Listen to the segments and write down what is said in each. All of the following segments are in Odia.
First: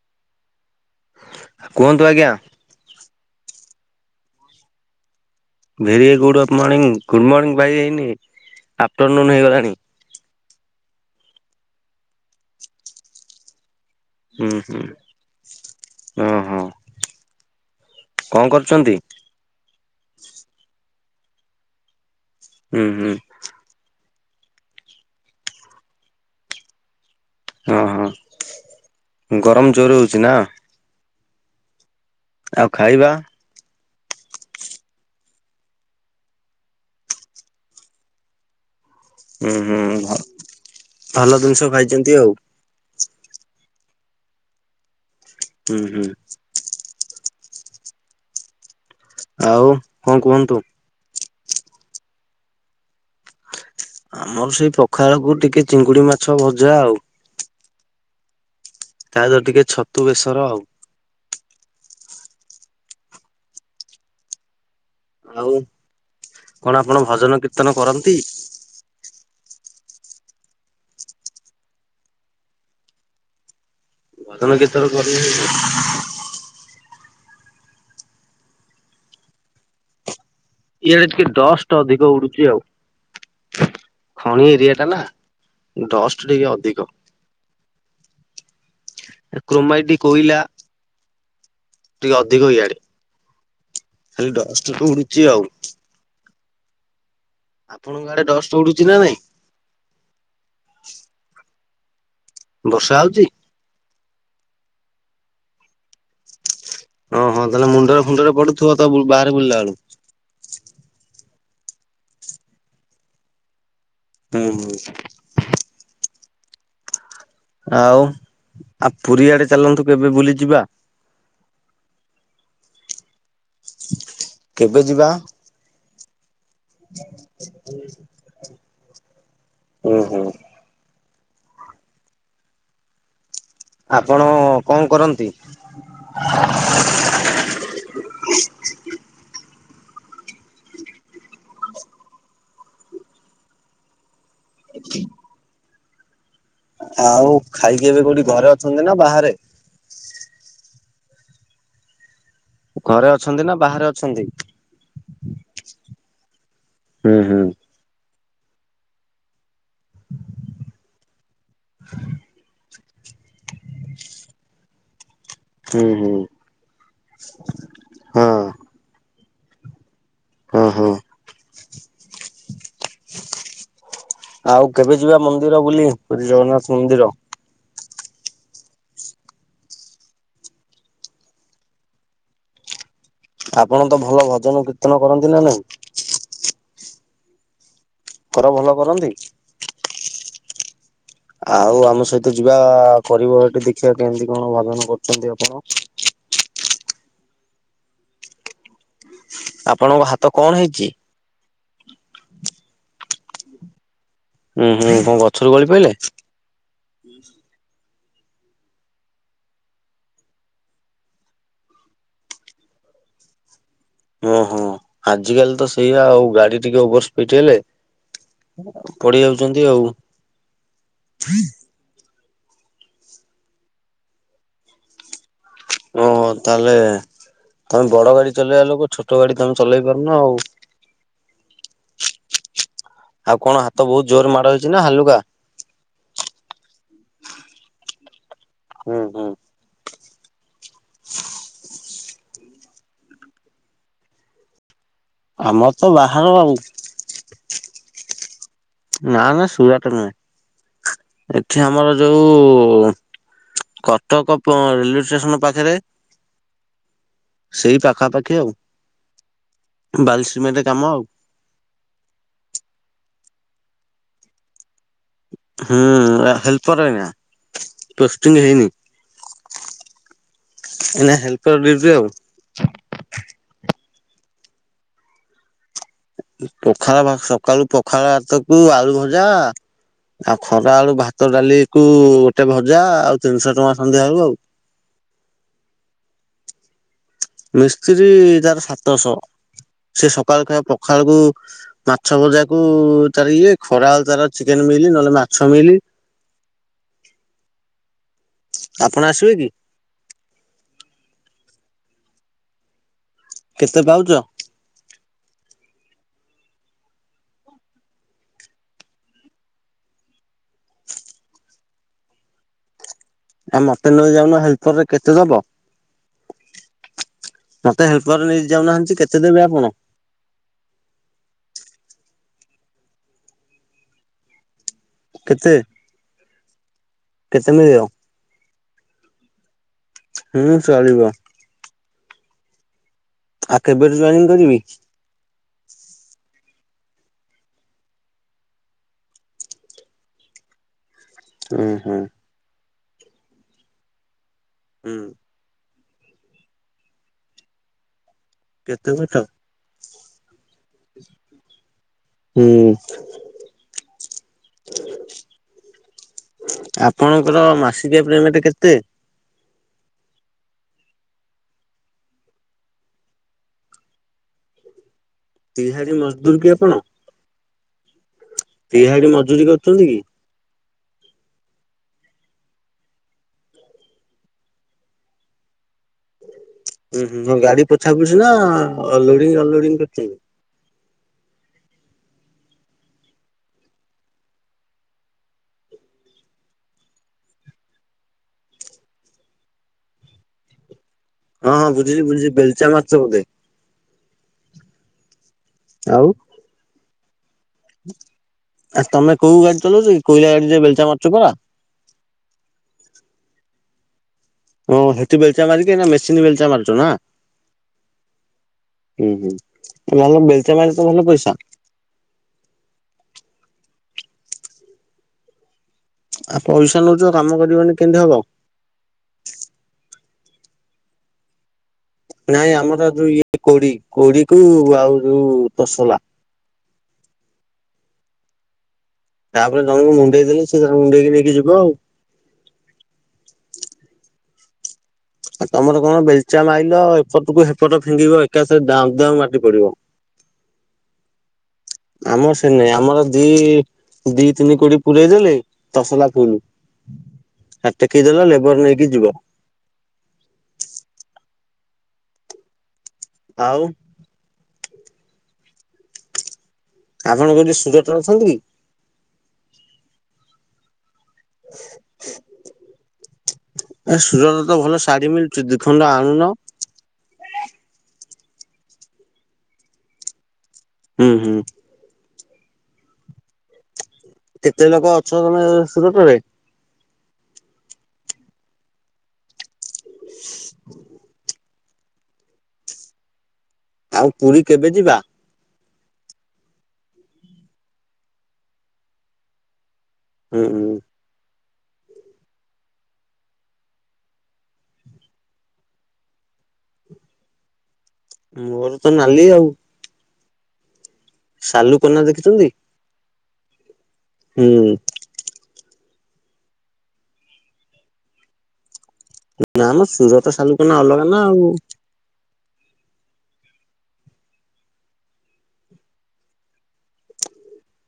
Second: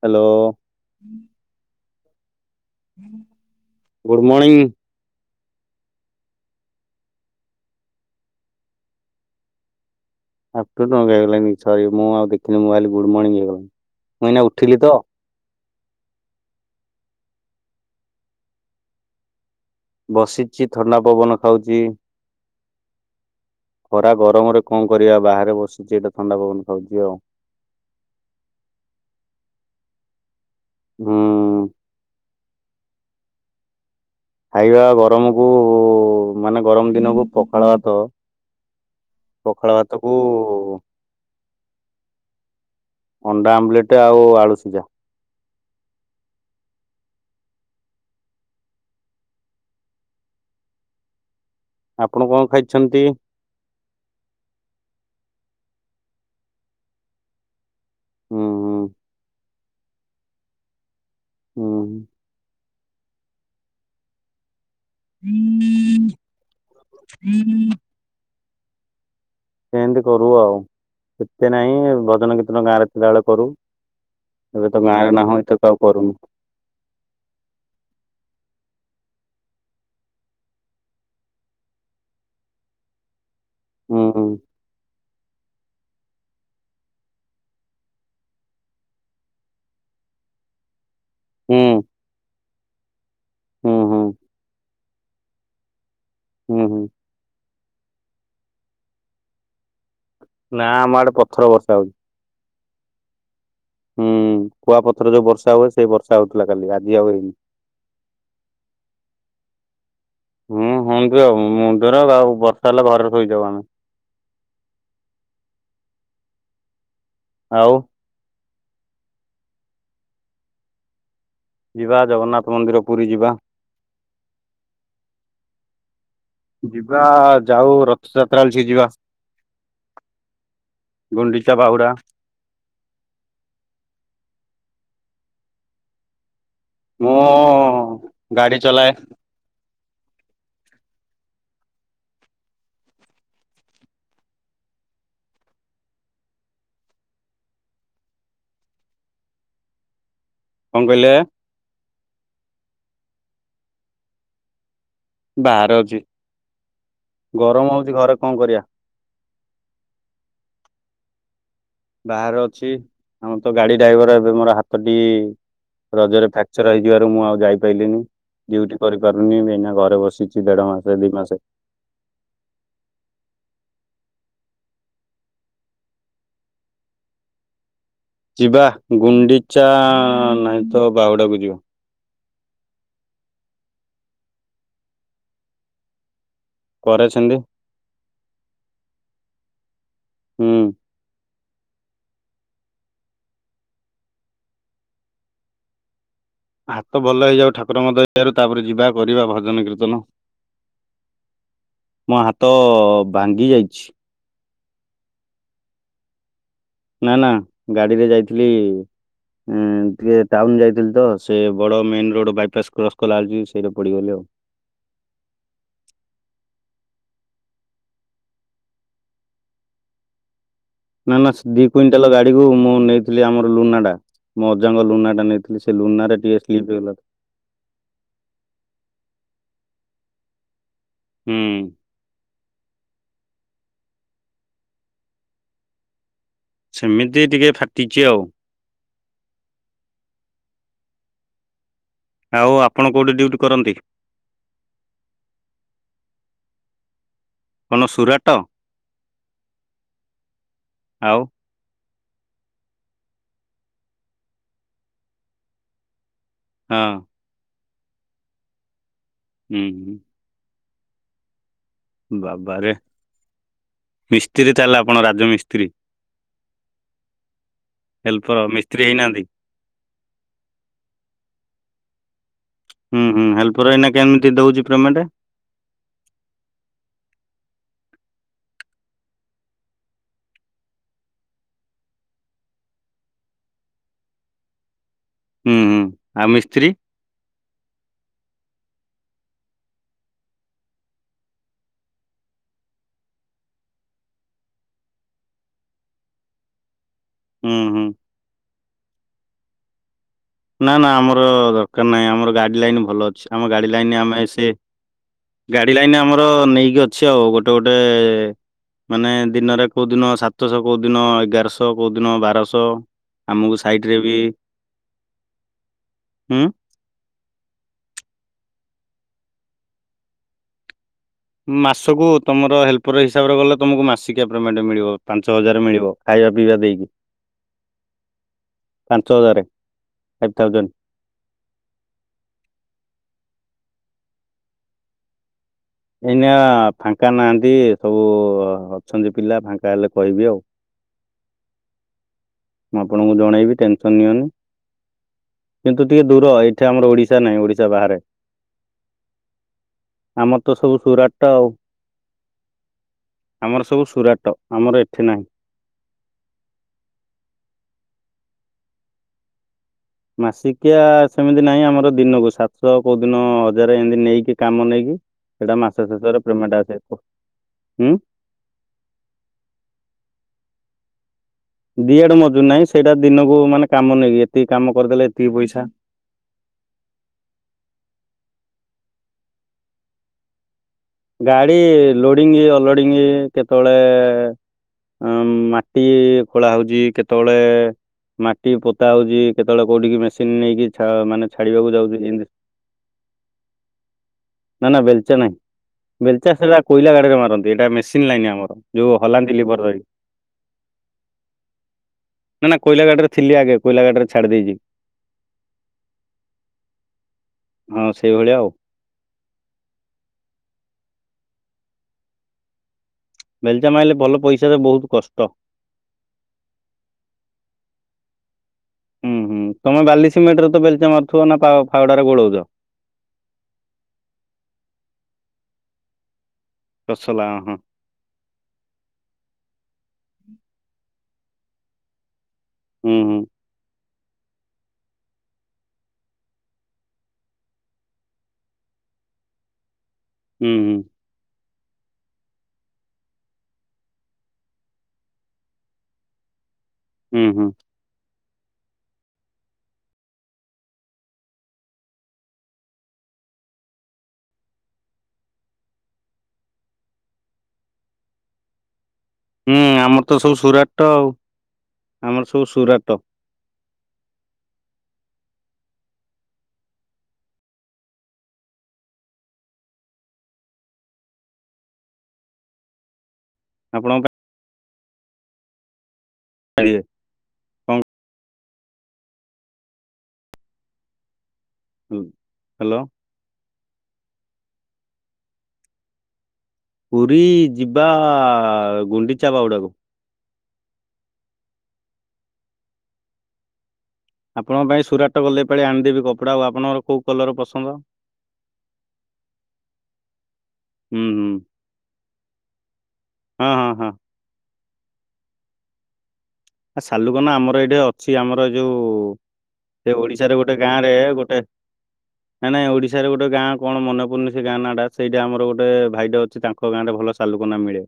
ହ୍ୟାଲୋ- କୁହନ୍ତୁ ଆଜ୍ଞା। Good morning. ଭେରି ଗୁଡଆଫ୍ଟରନୁ ଗୁଡମର୍ଣିଂ ଭାଇ ଏଇନି ଆଫ୍ଟରନୁନୁ ହେଇଗଲାଣି। [unintelligible] ହେଇଗଲାଣି ସରି ମୁଁ ଆଉ ଦେଖିନି ମୁଁଭାବିଲି ଗୁଡମର୍ଣିଂ ହେଇଗଲାଣି। ମୁଁ ଏଇନା ହୁଁ ଉଠିଲି ହୁଁ। ତ ଓ ହଁ କଣ କରୁଛନ୍ତି? ବସିଛି ଥଣ୍ଡା ପବନ ଖାଉଛି। ହୁଁ ହୁଁ। ଖରା ଗରମରେ କଣ କରିବା ବାହାରେ ବସିଛି ଏବେ ଥଣ୍ଡା ପବନ ଖାଉଛି ଆଉ। ଓ ହଁ ଗରମ ଜୋରେ ହଉଛି ନା? ହଁ। ଆଉ ଖାଇବା। ଖାଇବା ଗରମକୁ ମାନେ ଗରମ ଦିନକୁ ପଖାଳଭାତ। ହୁଁ ହୁଁ ଭ ଭଲ ଜିନିଷ ଖାଇଛନ୍ତି ଆଉ। ଅଣ୍ଡା ଆମ୍ଲେଟ ଆଉ ଆଳୁ ସିଜା। ହୁଁ ହୁଁ। ଆଉ ହଁ କୁହନ୍ତୁ। ଆପଣ କଣ ଖାଇଛନ୍ତି? ଆମର ସେଇ ପଖାଳକୁ ଟିକେ ଚିଙ୍ଗୁଡି ମାଛ ଭଜା ଆଉ ହଁ। ତା ସହିତ ଟିକେ ଛତୁ ବେଶର ଆଉ। ହୁଁ। ଆଉ, ହୁଁ କଣ ଆପଣ ଭଜନ କୀର୍ତ୍ତନ କରନ୍ତି? ସେମିତି କରୁ ଆଉ। ଏତେ ନାହିଁ ଭଜନ କୀର୍ତ୍ତନ ଗାଁରେ ଥିଲାବେେଳେ କରୁ। ଭଜନ ଏବେ କୀର୍ତ୍ତନ ତ କରି ଗାଁ ନାହୁ ଏତେତ ଆଉ କରୁନୁ। ଇଆଡେ ଟିକେ ଡଷ୍ଟ ଅଧିକ ଉଡୁଛି ଆଉ। ହୁଁ ଖଣି ଏରିଆ ଟା ନା। ଡଷ୍ଟ ଟିକେ ଅଧିକ। କୃମାଇଟ, କୋଇଲା ହୁଁ ଟିକେ ଅଧିକ ଇଆଡେ। ହୁଁ ହୁଁ ଖାଲି ଡଷ୍ଟ୍ ଉଡୁଛି ଆଉ। ହୁଁ ହୁଁ। ଆପଣଙ୍କ ଆଡେ ଡଷ୍ଟ ଉଡୁଛି ନା ନାଇଁ? ନା ଆମ ଆଡେ ପଥର ବର୍ଷା ହଉଛି। ବର୍ଷା ହଉଚି? ହୁଁ କୁଆପଥର ଯୋଉ ବର୍ଷା ହୁଏ, ସେଇ ବର୍ଷା ହଉଥିଲା। କାଲି ଆଜି ଆଉ ହଁ ହେଇନି। ହଁ ତାହେଲେ ମୁଣ୍ଡରେ ଫୁଣ୍ଡରେ ପଡୁଥିବ ତ ବାହାରେ ବୁଲିଲା ବେଳୁ? ହୁଁ ହୁଅନ୍ତୁ ଆଉ ମୁଣ୍ଡର ଆଉ ବର୍ଷା ହେଲା ଘରେ ଶୋଇଯାଉ ଆମେ। ହଁ। ଆଉ ଆ ପୁରୀଆଡେ ଚାଲନ୍ତୁ କେବେ ବୁଲି ଯିବା? ଯିବା ଜଗନ୍ନାଥ ମନ୍ଦିର ପୁରୀ ଯିବା। କେବେ ଯିବା? ଯିବା ଯାଉ ରଥଯାତ୍ରା ରେ ଟିକେ ଯିବା। ହୁଁ ହୁଁ। ଗୋଣ୍ଡିଚା ବାହୁଡ଼ା। ଆପଣ କଣ କରନ୍ତି? ମୁଁ ଗାଡି ଚଲାଏ। [unintelligible] ଆଉ ଖାଇକି ଏବେ କୋଉଠି ଘରେ ଅଛନ୍ତି ନା ବାହାରେ? କଣ କହିଲେ? ଘରେ ଅଛନ୍ତି ନା ବାହାରେ ଅଛନ୍ତି? ବାହାରେ ଅଛି। ହୁଁ ହୁଁ ଗରମ ହଉଛି ଘରେ କଣ କରିବା। ବାହାରେ ଅଛି। ଆମର ତ ଗାଡି ଡ୍ରାଇଭର ଏବେ ମୋର ହାତଟି ହୁଁ ହୁଁ ରଜରେ ଫ୍ରାକ୍ଚର ହେଇଯିବାରୁ ମୁଁ ଆଉ ଯାଇପାଇଲିନି। ହଁ ଡିଉଟି କରିପାରୁନି। ଏନା ଘରେ ବସି କିଛି ଦେଢ଼ ହଁ ହଁ। ମାସେ ଦି ମାସେ। ଆଉ କେବେ ଯିବା ମନ୍ଦିର ବୋଲି? ପୁରୀ ଜଗନ୍ନାଥ ମନ୍ଦିର। ଯିବା ଗୁଣ୍ଡିଚା ନାହିଁ ତ ବାହୁଡାକୁ ଯିବା। ଆପଣ ତ ଭଲ ଭଜନ କୀର୍ତ୍ତନ କରନ୍ତି ନା ନାଇଁ? କରେ ସେମିତି। କର ଭଲ କରନ୍ତି? ହୁଁ। ଆଉ ଆମ ସହିତ ଯିବା କରିବ ଏଠି ଦେଖିବା କେମିତି କଣ ଭଜନ କରୁଛନ୍ତି ଆପଣ। ହାତ ଭଲ ହେଇଯାଉ ଠାକୁର ଙ୍କ ଦୟାରୁ ତାପରେ ଯିବା କରିବା ଭଜନ କୀର୍ତ୍ତନ। ଆପଣଙ୍କ ହାତ କଣ ହେଇଛି? ମୋ ହାତ ଭାଙ୍ଗି ଯାଇଛି। ଉୁଁ ହୁଁ କଣ ଗଛରୁ ଗଳି ପଇଲେ? ନା ନା ଗାଡିରେ ଯାଇଥିଲି ଉଁ ଟିକେ ଟାଉନ ଯାଇଥିଲି ତ। ସେ ବଡ ମେନ ରୋଡ ବାଇପାସ କ୍ରସ୍ କଲାବେଳେ ଓହୋ! ଆଜି କାଲି ତ ସେଇଆ ଆଉ ଗାଡି ଟିକେ ଓବର୍ ଫିଟେଇଲେ ପଢି ଯାଉଛନ୍ତି ଆଉ। ନା ନା ଦି କୁଇଣ୍ଟାଲ ଗାଡିକୁ ମୁଁ ନେଇଥିଲି ଆମର ଲୁନା ଟା ମୋ ଅଜାଙ୍କ ଲୁନା ଟା ନେଇଥିଲି ସେ ଓ ଲୁନାରେ ଟିକେ ସ୍ଲିପ ତାହେଲେ ହେଇଗଲା। ତମେ ବଡ ଗାଡି ଚଲେଇବା ଲୋକ ଛୋଟ ଗାଡି ତମେ ଚଲେଇ ପାରୁନ ଆଉ। ହୁଁ। ଆଉ କଣ ହାତ ବହୁତ ଜୋର ମାଡ ହେଇଛି ନା ହାଲୁକା? ସେମିତି ଟିକେ ଫାଟିଛି ଆଉ। ହୁଁ ହୁଁ। [unintelligible] ଆଉ ଆପଣ କୋଉଠି ଡ୍ୟୁଟି କରନ୍ତି? ଆମର ତ ବାହାର ଆଉ। କଣ ସୁରାଟ? ନା ନା ସୁରାଟ ଆଉ ନୁହେଁ ଏଠି ଆମର ଯୋଉ କଟକ ରେଲୱେ ଷ୍ଟେସନ ପାଖରେ ହଁ। ସେଇ ପାଖା ପାଖି ଆଉ ହୁଁ ବାଲି ସିମେଣ୍ଟ କାମ ଆଉ। ବାବାରେ ମିସ୍ତ୍ରୀ ତାହଲେ ଆ ହୁଁ ହେଲ୍ପର ଆ୍ଞା ହେଲ୍ପର ପୋଷ୍ଟିଙ୍ଗ ହେଇନି। ମିସ୍ତ୍ରୀ ହେଇନାହାନ୍ତି ଏନା ହେଲ୍ପର ରେଟ ଆଉ। ହୁଁ ହୁଁ ହେଲ୍ପର ଏଇନା କେମିତି ଦଉଛି ପେମେଣ୍ଟ? ପଖାଳ ସକାଳୁ ପଖାଳ ଭାତକୁ ଆଳୁ ଭଜା ଆଉ ଖରା ବେଳୁ ଭାତ ଡାଲି କୁ ଗୋଟେ ଭଜା ଆଉ ତିନିଶହ ଟଙ୍କା ସନ୍ଧ୍ୟାବେଳ କୁ ଆଉ। ହଁ ହୁଁ ହୁଁ ଆଉ ମିସ୍ତ୍ରୀ ମିସ୍ତ୍ରୀ ତାର ସାତଶହ। ସେ ସକାଳୁ ଖାଇବା ପଖାଳକୁ ମାଛ ଭଜାକୁ ତାର ଇଏ ଖରାଲ ତାର ଚିକେନ ମିିଲି ନହେଲେ ମାଛ ମିିଲ ହୁଁ ହୁଁ। ଆପଣ ଆସିବେ କି? ନା ନା ଆମର ଦରକାର ନାହିଁ ଆମର ଗାଡି ଲାଇନ ଭଲ ଅଛି। ଆମ ଗାଡି କେତେ ଲାଇନରେ ପାଉଛ ଆମେ ସେ ଗାଡି ଲାଇନରେ ଆମ ଆର ନେଇକି ଅଛି ଆଉ ଗୋଟେ ଗୋଟେ ମାନେ ଦିନରେ କୋଉ ଦିନ ସାତଶହ କୋଉ ଦିନ ଏଗାରଶହ କୋଉ ଦିନ ବାରଶହ ଆମକୁ ଆଉ ସାଇଟ ମତେ ରେ ନେଲେ ବି ଯାଉନ ହେଲ୍ପରରେ କେତେ ବ ହୁଁ ମତେ ହେଲ୍ପର ରେ ନେଇ ଯାଉନାହାନ୍ତି। କେତେ ଦେବେ ଆପଣ? ମାସକୁ ତମର ହେଲ୍ପର ହିସାବରେ ଗଲେ ତମକୁ ମାସିକିଆ ପେମେଣ୍ଟ ମିଳିବ। ପାଞ୍ଚ କେତେ ହଜାର ମିଳିବ ଖାଇବା ପିଇବା ଦେଇକି କେତେ ମିଳିବ ପାଞ୍ଚ ହଜାର। ଫାଇଭ୍ ହୁଁ ଥାଉଜେଣ୍ଡ ଚଳିବ। କେବେ ଠୁ ଜନିଂ କରିବି? ଏଇନା ଫାଙ୍କା ନାହାଁନ୍ତି ସବୁ ଅଛନ୍ତି ପିଲା ଫାଙ୍କା ହେଲେ କହିବି ଆଉ। ହୁଁ ହୁଁ। ମୁଁ ଆପଣଙ୍କୁ ଜଣେଇବି ଟେନସନ ନିଅନି। ହୁଁ। କିନ୍ତୁ ଟିକେ ଦୂର ଏଠି ଆମର ଓଡିଶା ନାହିଁ ଓଡିଶା ବାହାରେ। କେତେ ବାଟ? ଆମର ତ ସବୁ ସୁରାଟ ଆଉ। ହୁଁ ଆମର ସବୁ ସୁରାଟ ଆମର ଏଠି ନାହିଁ। ଆପଣଙ୍କର ମାସିକିଆ ପେମେଣ୍ଟ କେତେ? ମାସିକିଆ ସେମିତି ନାହିଁ ଆମର ଦିନକୁ ସାତଶହ କୋଉ ଦିନ ହଜାର ଏମିତି ନେଇକି କାମ ନେଇକି ସେଇଟା ମାସ ତିହାଡି ଶେଷରେ ମଜଦୁର ପେମେଣ୍ଟ ଆସେ ହୁଁ। ଦ ମଜୁୁରୀ କରୁଛନ୍ତି କି? ଦିଆଡେ ମଜୁର ନାହିଁ ସେଇଟା ଦିନକୁ ମାନେ କାମ ନେଇକି ଏତିକି କାମ କରିଦେଲେ ଏତିକି ପଇସା। ହଁ ହୁଁ ଗାଡି ପୋଛା ପଛି ନା ଲୋଡିଙ୍ଗ ଅନ୍ଲୋଡି କରି ଗାଡ଼ି ଲୋଡ଼ିଂ ଅଲୋଡିଙ୍ଗ କେତେବେଳେ ଅ ମାଟି ଖୋଳା ହଉଛି କେତେବେଳେ ମାଟି ପୋତା ହଉଛି କେତେବେଳେ କୋଉଠି ମେସିନ ନେଇକି ମାନେ ହଁ ହଁ ଛାଡିବାକୁ ବୁଝିଲି ଯାଉଛି ବୁଝିଲି ବେଲଚା ମାରୁଛ ବୋଧେ? ନା ନା ବେଲଚା ନାହିଁ ଆଉ ବେଲଚା ସେଟା କୋଇଲା ଗାଡିରେ ମାରନ୍ତି। ଏଇଟା ମେସିନ୍ ଲାଇନି ଆମର ଆ ଯୋଉ ତମେ ହଲାନ୍ତି କୋଉ ଗାଡି ଲିଭର। ଚଲଉଛ କି କୋଇଲା ଗାଡିରେ ବେଲଚା ମାରୁଛ ପରା? ନା ନା କୋଇଲା ଗାଡି ରେ ଥିଲି ଆଗେ। କୋଇଲା ଗାଡିରେ ଛାଡି ଦେଇଛି ଓ ହେଠ ବେଲଚା ମାରିକି ନା ମେସିନ୍ ବେଲଚା ମାରୁଛ ନା। ହଁ ସେଇଭଳିଆ ଆଉ। ହୁଁ ହୁଁ ମଲ ବେଲଚା ମା। ଭଲ ପଇସା। ବେଲଚା ମାରିଲେ ଭଲ ପଇସାାରେ ବହୁତ କଷ୍ଟ। ଆଉ ପଇସା ନଉଛ କାମ କରିବନି କେମିତି ହବ ଆଉ ହୁଁ ହୁଁ ତମେ ବାଲି ସିମେଣ୍ଟରେ ତ ବେଲଚା ମାରୁଥିବ ନା ପା ନାଇଁ ଆମର ଯୋଉ ଇଏ କୋଡି କୋଡି କୁ ଆଉ ଯୋଉ ତସଲା। ତସଲା ହଁ। ତାପରେ ଜଣଙ୍କୁ ମୁଣ୍ଡେଇ ଦେଲେ ସେ ମୁଣ୍ଡେଇକି ନେଇକି ଯିବ ଆଉ। ହୁଁ ହୁଁ। ଆଉ ତମର କଣ ବେଲଚା ମାଇଲ ଏପଟକୁ ହେପଟ ଫିଙ୍ଗିବ ଏକାସ ଦ ଦାମ ମାଟି ପଡିବ। ହୁଁ ହୁଁ। ଆମର ସେ ନାଇଁ ଆମର ଦି। ଦି ତିନି କୋଡି ପୁରାଇ ଦେଲେ ତସଲା ଫୁଲ୍। ହୁଁ ହୁଁ ହୁଁ ଆ ଟେକେଇଦଲା ଲେବର ନେଇକି ଯିବ। ଆଉ ଆପଣ ଯୋଉଠି ସୁରଟ ରେ ଅଛନ୍ତି କି? ହୁଁ ଆମର ତ ସବୁ ସୁରାଟ ଆଉ ଆମର ସବୁ ସୁରାଟ ଏ ସୁରଟ ତ ଭଲ ଶାଢ଼ୀ ମିଳୁଛି ଦୁଇ ଖଣ୍ଡ ଆଣୁନ। ହୁଁ ହୁଁ। ଆପଣଙ୍କ କେତେ ଲୋକ ଅଛ ତମେ ସୁରଟ ରେ [inaudible] [inaudible] ହଁ ହାଲୋ। ଆଉ ପୁରୀ କେବେ ଯିବା? ପୁରୀ ଯିବା ଗୁଣ୍ଡିଚା ବାହୁଡ଼ାକୁ। ହୁଁ ହଁ। ଆପଣଙ୍କ ପାଇଁ ସୁରାଟ ଗଲେ ପାାଲି ଆଣିଦେବି କପଡା ଆପଣଙ୍କର କୋଉ କଲର ପସନ୍ଦ। ମୋର ତ ନାଲି ଆଉ ହୁଁ ହୁଁ ସାଲୁ କନା ଦେଖିଛନ୍ତି। ହଁ ହଁ ହଁ। ହୁଁ। ଆ ସାଲୁକନା ଆମର ଏଇଠି ଅଛି ଆମର ଯୋଉ ନା ମ ସେ ସୁରଟ ଓଡିଶାରେ ଗୋଟେ ସାଲୁକନା ଗାଁରେ ଅଲଗା ନା ଗୋଟେ ଆଉ। ନାଇଁ ନାଇଁ ଓଡିଶାରେ ଗୋଟେ ଗାଁ କଣ ମନେ ପଡନି ସେ ଗାଁ ନା ଟା ସେଇଟା ଆମର ଗୋଟେ ଭାଇଟେ ଅଛି ତାଙ୍କ ଗାଁ ରେ ଭଲ। ସାଲୁକନା ମିଳେ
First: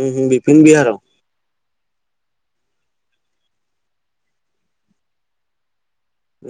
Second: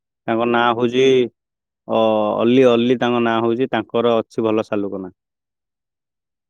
ଉୁଁ ହୁଁ ତାଙ୍କ ବିପିନ ନାଁ ବିହାର ହଉଛି। ଅ ଅଲ୍ଲିୀ ଅଲ୍ଲିୀ ତାଙ୍କ ନାଁ ହଉଛି ତାଙ୍କର ଅଛି ଭଲ ସାଲୁକନା।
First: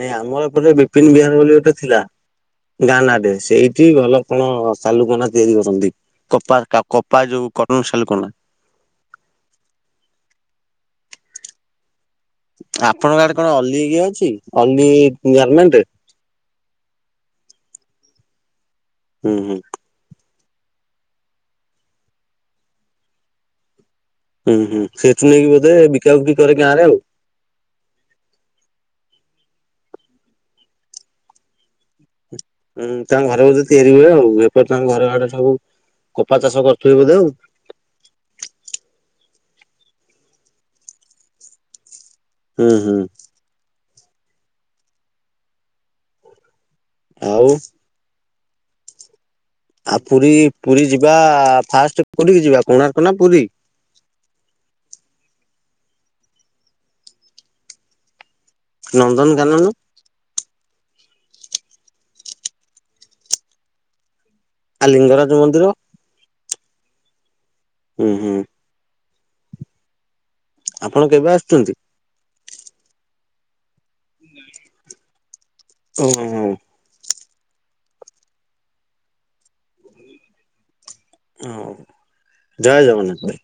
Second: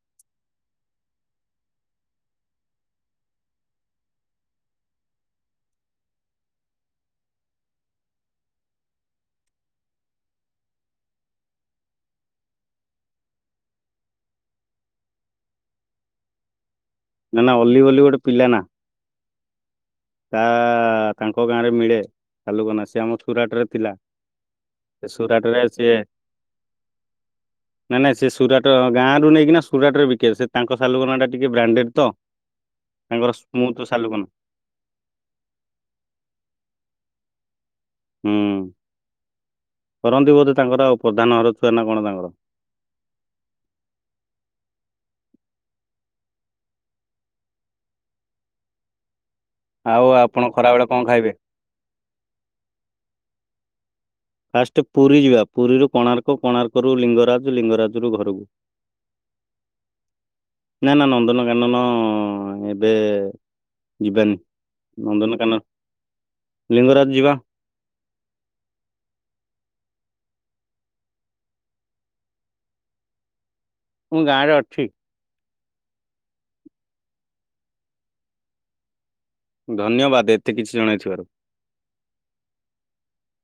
ନାଇଁ ଆମର ଏ ପଟେ ବିପିନ ବିହାରୀ ବୋଲି ଗୋଟେ ଥିଲା। ଗାନାଟେ ସେଇଠି ଭଲ କଣ ସାଲୁକନା ତିଆରି କରନ୍ତି କପା କପା ଯୋଉ କଟନ ଶାଲୁ କନା ଆପଣଙ୍କ ଆଡେ କଣ ଅଲି ଇଏ ଅଛି ଅଲି ଗାର୍ମେଣ୍ଟେ? ନା ନା ଅଲି ବୋଲିଲି ଗୋଟେ ପିଲା ନା। ହୁଁ ହୁଁ ତା ତାଙ୍କ ଗାଁରେ ମିଳେ ସାଲୁକନା ସେ ଆମ ସୁରାଟ ରେ ଥିଲା। ହୁଁ ହୁଁ ସେଠୁ ନେଇକି ସୁରାଟରେ ବୋଧେ ସିଏ ବିକା ବିକି କରେ ଗାଁ ରେ ଆଉ। ନାଇଁ ନାଇଁ ସେ ସୁରାଟ ଗାଁ ରୁ ନେଇକିନା ସୁରାଟରେ ବିକେ ସେ ତାଙ୍କ ସାଲୁକନାଟା ଟିକେ ବ୍ରାଣ୍ଡେଡ୍ ତ। ହୁଁ ତାଙ୍କ ତାଙ୍କର ଘରେ ବୋଧେ ସ୍ମୁଥ ତିଆରି ହୁଏ ସାଲୁକନା ଆଉ ବେପାର ତାଙ୍କ ଘର ଆଡ଼େ ହଉ କପା ଚାଷ କରୁଥିବେ ବୋଧେ ଆଉ ହୁଁ କରନ୍ତି ବୋଧେ ତାଙ୍କର ଆଉ ପ୍ରଧାନ ଘର ଛୁଆ ନା କଣ ତାଙ୍କର? ହୁଁ ହୁଁ ଆଉ ଆଉ ପୁରୀ ଆପଣ ପୁରୀ ଖରାବେଳେ କଣ ଯିବା ଖାଇବେ ଫାଷ୍ଟ କୋଉଠିକି ଯିବା କୋଣାର୍କ ନା ପୁରୀ? ଫାଷ୍ଟ ପୁରୀ ଯିବା ପୁରୀରୁ କୋଣାର୍କ କୋଣାର୍କରୁ ଲିଙ୍ଗରାଜ ଲିଙ୍ଗରାଜରୁ ଘରକୁ। ନନ୍ଦନ କାନନ ନାଁ ନାଁ ନନ୍ଦନକାନନ ଏବେ ଯିବାନି। ଆଉ ଲିଙ୍ଗରାଜ ନନ୍ଦନକାନନ ମନ୍ଦିର ଲିଙ୍ଗରାଜ ଯିବା ଉଁ ହୁଁ ଆପଣ କେବେ ଆସୁଛନ୍ତି? ମୁଁ ଗାଁରେ ଅଛି। ଓ ହୁଁ ହୁଁ ଧନ୍ୟବାଦ ଏତେ କିଛି ଜଣେ ହୋଉ ଜୟ ଜଗନ୍ନାଥ।